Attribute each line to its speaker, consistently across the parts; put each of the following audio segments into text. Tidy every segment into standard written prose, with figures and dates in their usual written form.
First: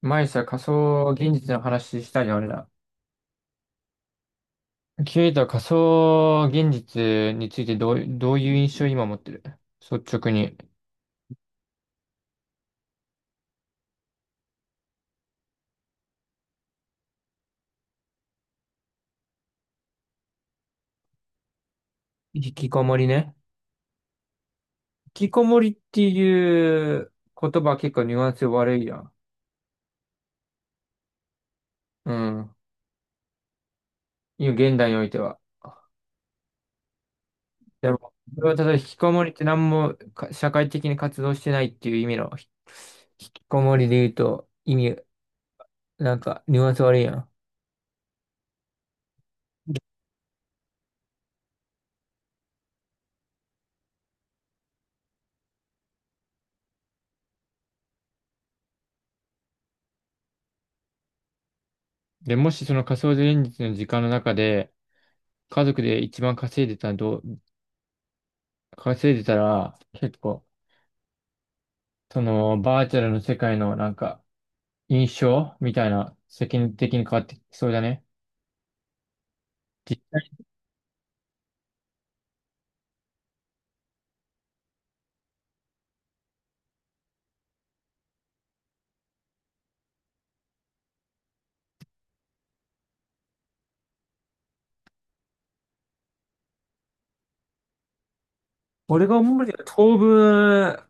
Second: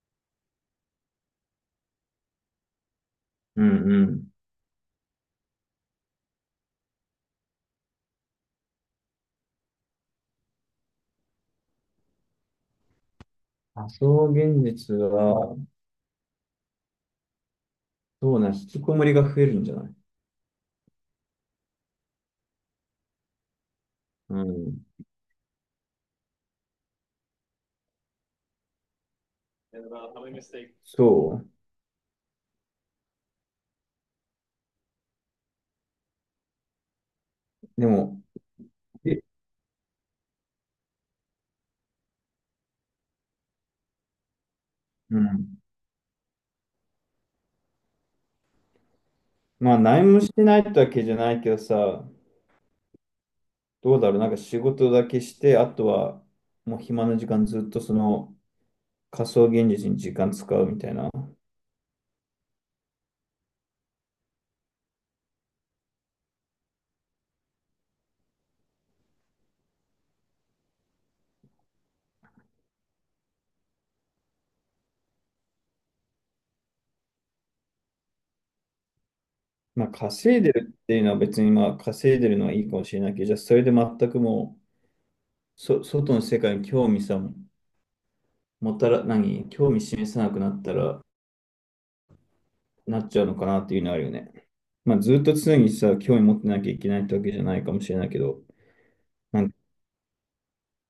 Speaker 1: 前さ、仮想現実の話したじゃん、俺ら。
Speaker 2: うんうん。
Speaker 1: ケイタは仮想現実についてどういう印象を今持ってる率直に。
Speaker 2: 仮想現実は、そうな、引きこもりが増えるんじゃない？
Speaker 1: 引きこもりね。
Speaker 2: うん。
Speaker 1: 引きこもりっていう言葉は結構ニュアンス悪いやん。
Speaker 2: そ
Speaker 1: うん。今、現代においては。
Speaker 2: う。で
Speaker 1: でも、
Speaker 2: も、
Speaker 1: それはただ引きこ
Speaker 2: え
Speaker 1: もりって何もか社会的に活動してないっていう意味の引きこもりで言うと意味、
Speaker 2: うん。
Speaker 1: なんかニュアンス悪いやん。
Speaker 2: まあ、何もしてないってわけじゃないけどさ、どうだろう、なんか仕事だけして、あとは、もう暇な時間ずっとその仮想現実に時間使うみたいな。
Speaker 1: で、もしその仮想現実の時間の中で、家族で一番稼いでたら、結構、その、バーチャルの世界のなんか、印象みたいな、世間的に変わってきそうだね。
Speaker 2: まあ、
Speaker 1: 実際、
Speaker 2: 稼いでるっていうのは別に、まあ、稼いでるのはいいかもしれないけど、じゃあ、それで全くもう、外の世界に興味さ、もたら、興味示さなくなったら、なっちゃうのかなっていうのはあるよね。まあ、ずっと常にさ、興味持ってなきゃいけないってわけじゃないかもしれないけど、
Speaker 1: 俺が
Speaker 2: な
Speaker 1: 思う
Speaker 2: ん
Speaker 1: に
Speaker 2: か
Speaker 1: は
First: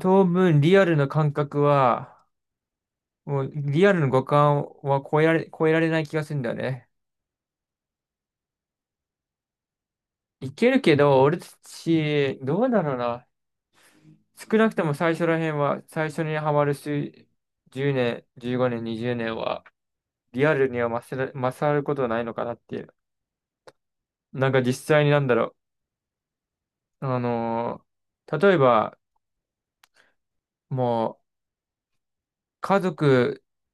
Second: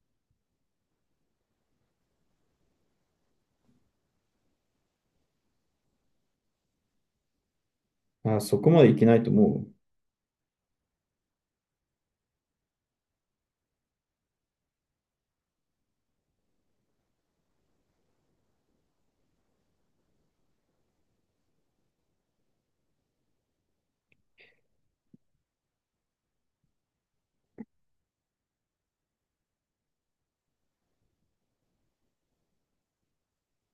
Speaker 1: 当分リアルな感覚は、もうリアルの五感は超えられない気がするんだよね。
Speaker 2: あ、そこまでいけないと思
Speaker 1: いけるけど、俺たち、どうだろうな。少なくとも最初ら辺は、最初にハマる数、10年、15年、20年は、リアルには勝ることはないのかなっていう。なんか実際になんだろう。例えば、もう、家族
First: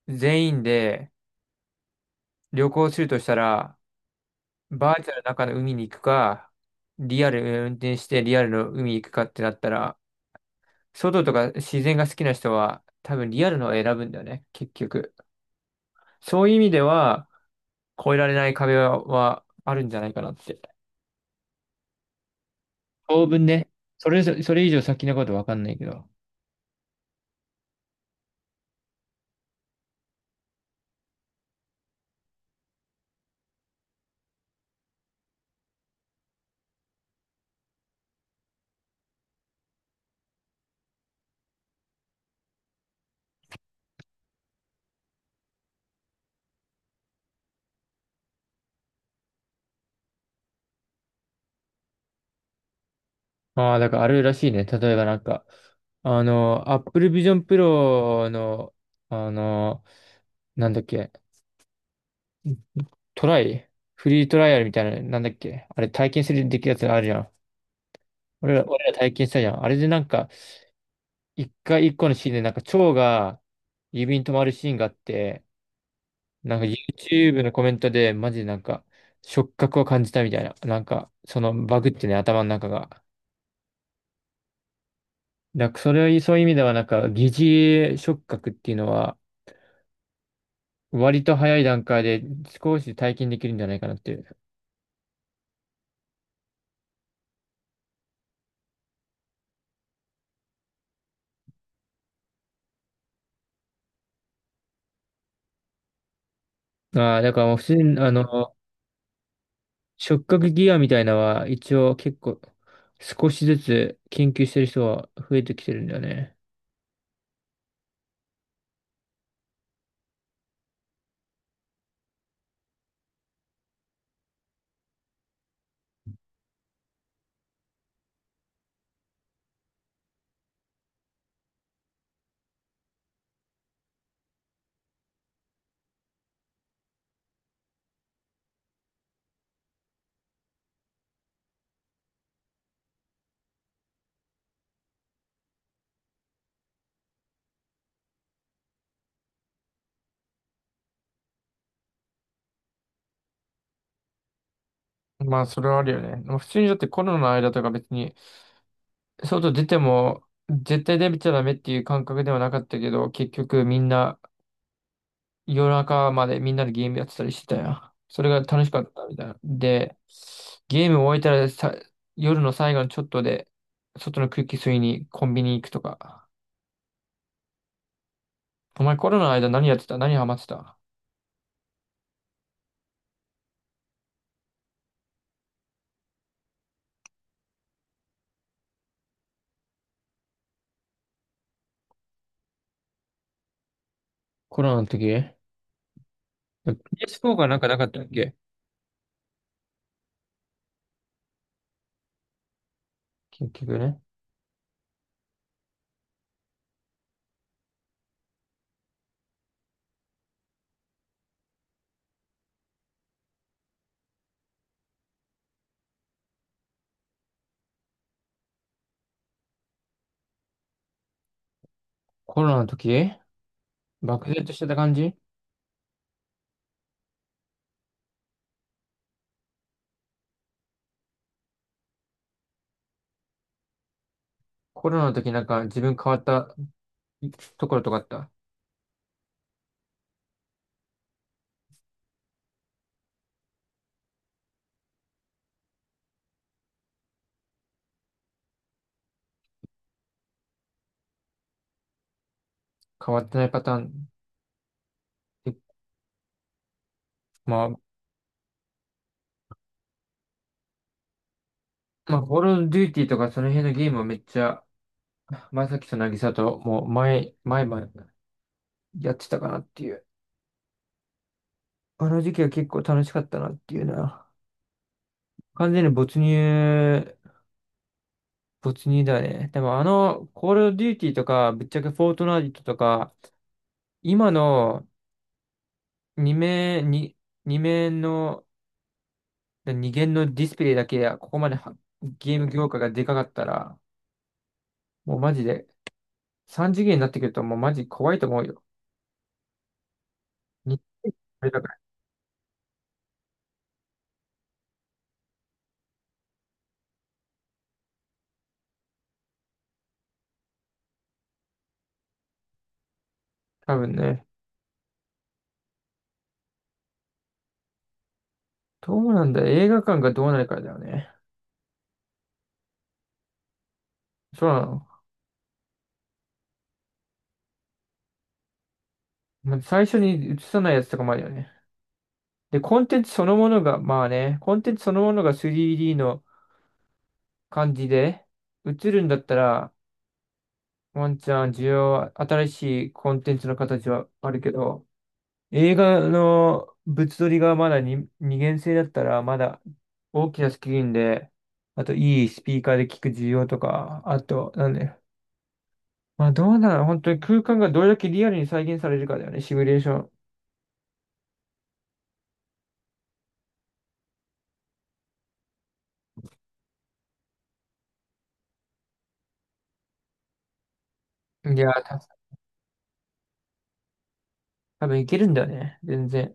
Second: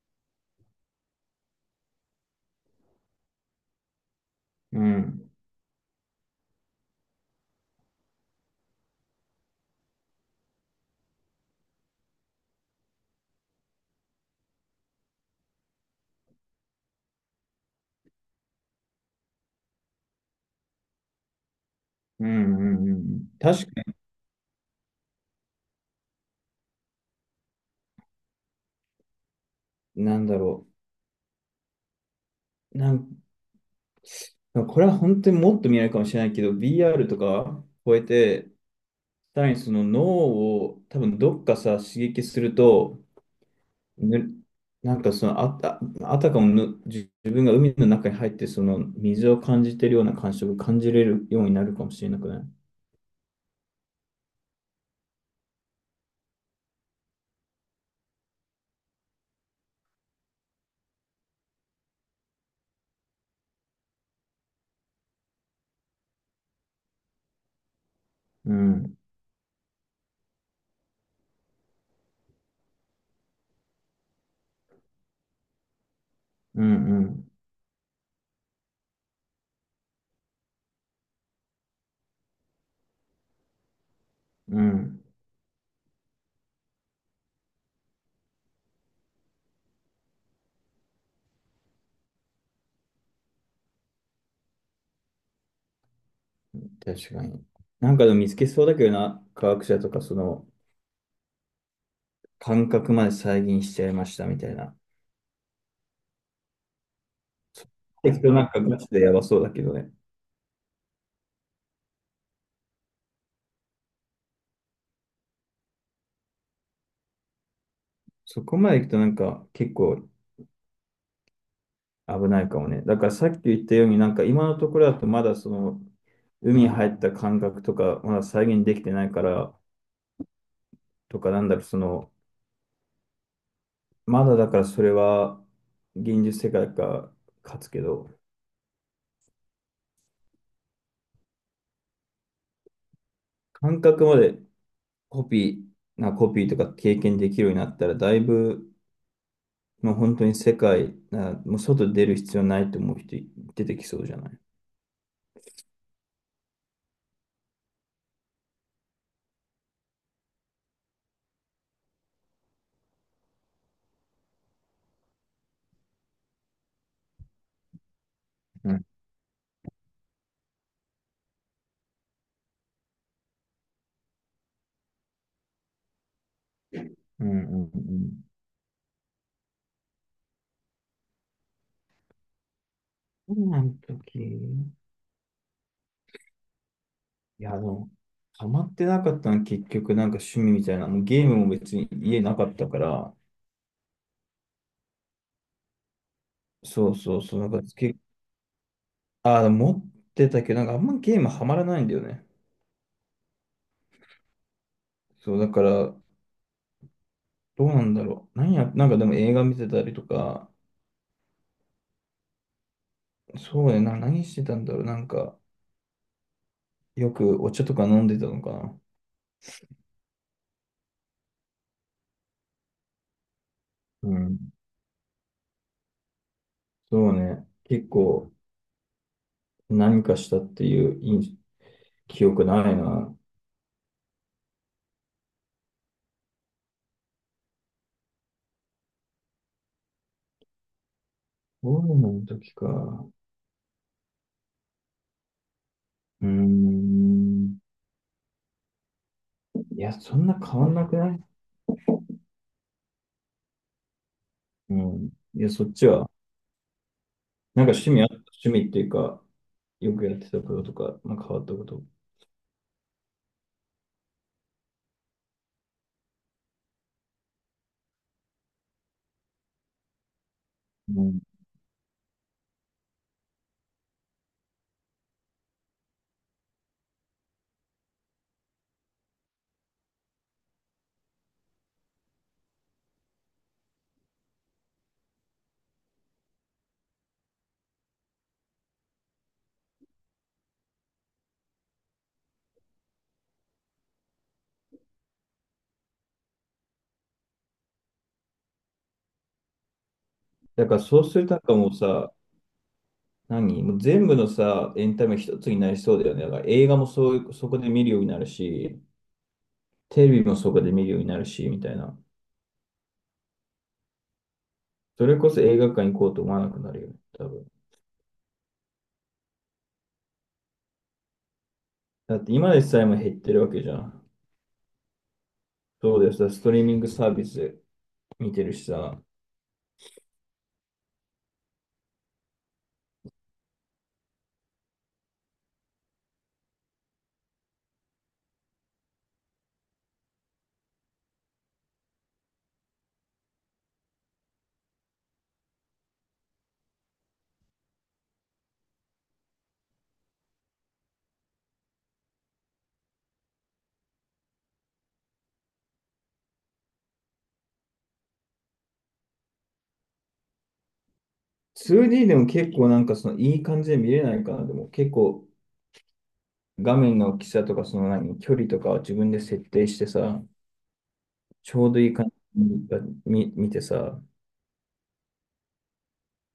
Speaker 1: 全員で旅行するとしたら、
Speaker 2: う。う
Speaker 1: バーチャルの
Speaker 2: ん。
Speaker 1: 中の海に行くか、リアル運転してリアルの海に行くかってなったら、外とか自然が好きな人は多分リアルのを選ぶんだよね、結局。そういう意味では、越えられない壁はあるんじゃないかなって。
Speaker 2: うんうんう
Speaker 1: 当
Speaker 2: ん。
Speaker 1: 分
Speaker 2: 確
Speaker 1: ね、
Speaker 2: か
Speaker 1: それ以上先のことわかんないけど。
Speaker 2: に、なんだろう。これは本当にもっと未来かもしれないけど、b r とか超えて、さらにその脳を多分どっかさ、刺激すると、ぬなんかそのあたかも自分が海の中に入って、その水を感じてるような感触を感じれるようになるかもしれなくない？
Speaker 1: ああ、だからあるらしいね。例えばなんか、あの、Apple Vision Pro の、あの、なんだっけ、トライフリートライアルみたいな、なんだっけあれ体験するできるやつあるじゃん。
Speaker 2: う
Speaker 1: 俺ら
Speaker 2: ん。
Speaker 1: 体験したじゃん。あれでなんか、一個のシーンでなんか蝶が指に止まるシーンがあって、なん
Speaker 2: う
Speaker 1: か
Speaker 2: んうん。
Speaker 1: YouTube のコメントでマジでなんか、触覚を感じたみたいな。なんか、そのバグってね、頭の中が。
Speaker 2: うん。
Speaker 1: だからそれは、そういう意味ではなんか、疑似触覚っていうのは、割と早い段階で少し体験できるんじゃないかなっていう。
Speaker 2: 確かに。なんかでも見つけそうだけどな、科学者とかその感覚まで再現しちゃいましたみたいな。
Speaker 1: ああ、だからもう普
Speaker 2: そこ
Speaker 1: 通に、
Speaker 2: ま
Speaker 1: あ
Speaker 2: で行
Speaker 1: の、
Speaker 2: くとなんかガチでやばそうだけどね。
Speaker 1: 触覚ギアみたいなのは一応結構少しずつ研究してる人は増えてきてるんだよね。
Speaker 2: そこまで行くとなんか結構危ないかもね。だからさっき言ったようになんか今のところだとまだその海に入った感覚とかまだ再現できてないからとかなんだろうそのまだだからそれは現実世界か勝つけど感覚までコピコピーとか経験できるようになったら、だいぶ、まあ、本当に世界、なもう外出る必要ないと思う人出てきそうじゃない？
Speaker 1: まあ、それはあるよね。まあ普通にだってコロナの間とか別に、外出ても絶対出ちゃダメっていう感覚ではなかったけど、結局みんな、夜中までみんなでゲームやってたりしてたよ。それが楽し
Speaker 2: う
Speaker 1: か
Speaker 2: ん、
Speaker 1: ったみたいな。で、ゲーム終えたらさ、夜の最後のちょっとで、外の空気吸いにコンビニ行くとか。
Speaker 2: うん、うん、うん。
Speaker 1: お前コロナの間何やってた何ハマってた。
Speaker 2: 今の時、いや、でも、ハマってなかったの結局なんか趣味みたいな、もうゲームも別に家なかったから、
Speaker 1: コロナの時、
Speaker 2: そうそう
Speaker 1: PS4
Speaker 2: そう、な
Speaker 1: が
Speaker 2: ん
Speaker 1: なん
Speaker 2: か
Speaker 1: か
Speaker 2: つ
Speaker 1: なかっ
Speaker 2: け、
Speaker 1: たっけ。
Speaker 2: ああ、持ってたけど、なんかあんまゲームハマらないんだよね。
Speaker 1: 結局ね。
Speaker 2: そう、だから、どうなんだろう。なんかでも映画見てたりとか、そうね、何してたんだろう。なんか、よくお茶とか飲んでたのかな。
Speaker 1: コロナの時、
Speaker 2: う
Speaker 1: 漠
Speaker 2: ん。
Speaker 1: 然としてた感じ。
Speaker 2: そうね。結構何かしたっていう印記憶ないな。
Speaker 1: コロナの時なんか自分変わったところとかあった。
Speaker 2: コロナの時か。うーん。いや、そんな変わんなくない？
Speaker 1: 変わってないパターン。
Speaker 2: うん。いや、そっちは。な
Speaker 1: ま
Speaker 2: んか
Speaker 1: あ、
Speaker 2: 趣味あった、趣味っていうか、よくやってたこととか、まあ、変わったこと。
Speaker 1: まあ、コールオブデューティーとかその辺のゲームはめっちゃ前崎と渚ともう前々やってたかなっていう。
Speaker 2: うん。
Speaker 1: あの時期は結構楽しかったなっていうな。完全に没入、没入だね。でもあの、コールドデューティーとか、ぶっちゃけフォートナイトとか、今の2面、に二面の、2限のディスプレイだけや、ここまではゲーム業界がでかかったら、もうマジで、3次元になってくるともうマジ怖いと思うよ。
Speaker 2: だか
Speaker 1: に
Speaker 2: らそうするとなんか
Speaker 1: だか
Speaker 2: もう
Speaker 1: ら、
Speaker 2: さ、何もう全部のさ、エンタメ一つになりそうだよね。だから映画もそう、そこで見るようになるし、テレビもそこで見るようになるし、みたいな。
Speaker 1: 多分ね。
Speaker 2: それこそ映画館行こうと思わなくなるよね、多分。
Speaker 1: どうなんだ、映画館がどうなるかだよね。
Speaker 2: だって今でさえも減ってるわけじゃん。
Speaker 1: そうなの。
Speaker 2: そうです。ストリーミングサービスで見てるしさ。
Speaker 1: まあ最初に映さないやつとかもあるよね。で、コンテンツそのものが 3D の感じで映るんだったら、ワンチャン需要は、新しいコンテンツの形はあるけど、映画の物撮りがまだに二元性だったら、まだ大きなスクリーンで、あといいスピーカーで聞く需要とか、あと、なんだよ。まあどうなの本当に空間がどれだけリアルに再現されるかだよね、シミュレーショ
Speaker 2: 2D でも結構なんかそのいい感じで見れないかな。でも結構画面の大きさとかその距離とかを自分で設定してさ、
Speaker 1: ン。
Speaker 2: ちょうどいい感じに見てさ、
Speaker 1: 多分いけるんだよね、全然。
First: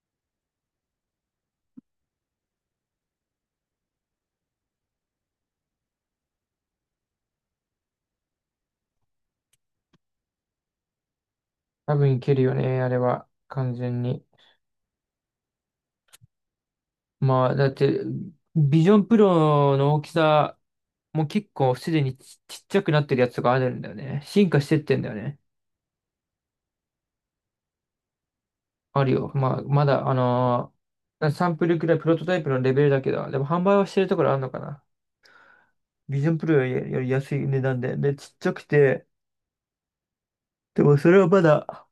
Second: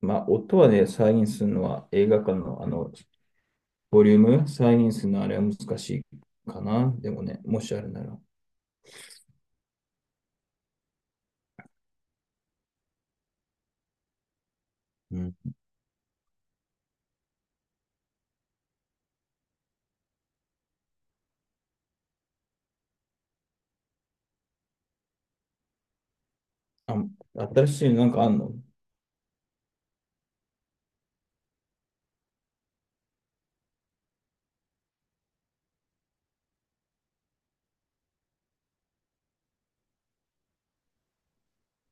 Speaker 2: まあ音はね、再現するのは映画館のあの、ボリューム、再現するのはあれは難しいかな。でもね、もしあるなら。
Speaker 1: 多分いけるよね、あれは。完全に。
Speaker 2: うん。
Speaker 1: まあ、だって、ビジョンプロの大きさもう結構すでにちっちゃくなってるやつがあるんだよね。進化してってんだよね。
Speaker 2: あ、新しいのなんかあんの？
Speaker 1: あるよ。まあ、まだ、サンプルくらいプロトタイプのレベルだけど、でも販売はしてるところあるのかな。ビジョンプロより、より安い値段で、で、ちっちゃくて、でもそれはまだ、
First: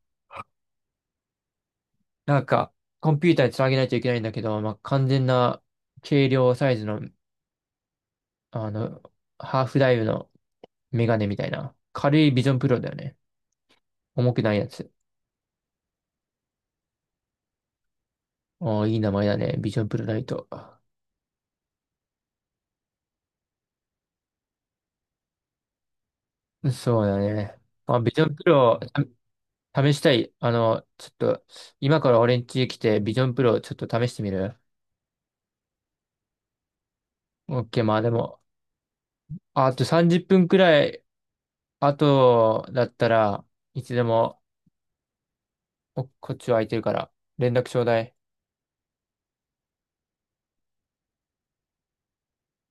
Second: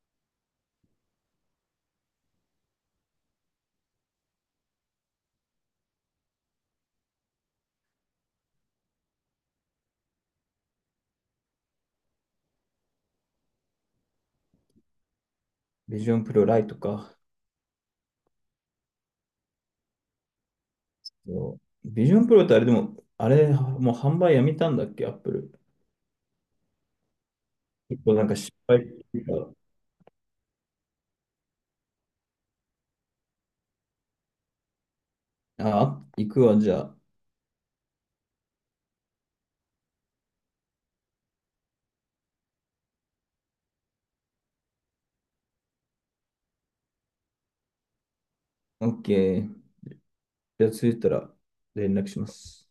Speaker 1: なんか、コンピューターにつなげないといけないんだけど、まあ、完全な軽量サイズの、あの、ハーフダイブのメガネみたいな。軽いビジョンプロだよね。重くないやつ。
Speaker 2: ビジョンプロライトか。
Speaker 1: ああ、いい名前だね。ビジョンプロライト。
Speaker 2: ビジョンプロってあれでも、あれ、もう販売やめたんだっけ、アップル。
Speaker 1: そうだね。まあ、
Speaker 2: 結
Speaker 1: ビ
Speaker 2: 構
Speaker 1: ジ
Speaker 2: な
Speaker 1: ョ
Speaker 2: ん
Speaker 1: ン
Speaker 2: か
Speaker 1: プ
Speaker 2: 失
Speaker 1: ロ
Speaker 2: 敗
Speaker 1: を
Speaker 2: してた。
Speaker 1: た試したい。あの、ちょっと、今から俺ん家来て、ビジョンプロをちょっと試してみる？
Speaker 2: あ、行くわ、じゃあ。
Speaker 1: OK、まあでも、あと30分くらい、あとだったらいつでも、おこっちは空いてるから、連絡ちょうだい。
Speaker 2: OK。じゃあ、着いたら連絡します。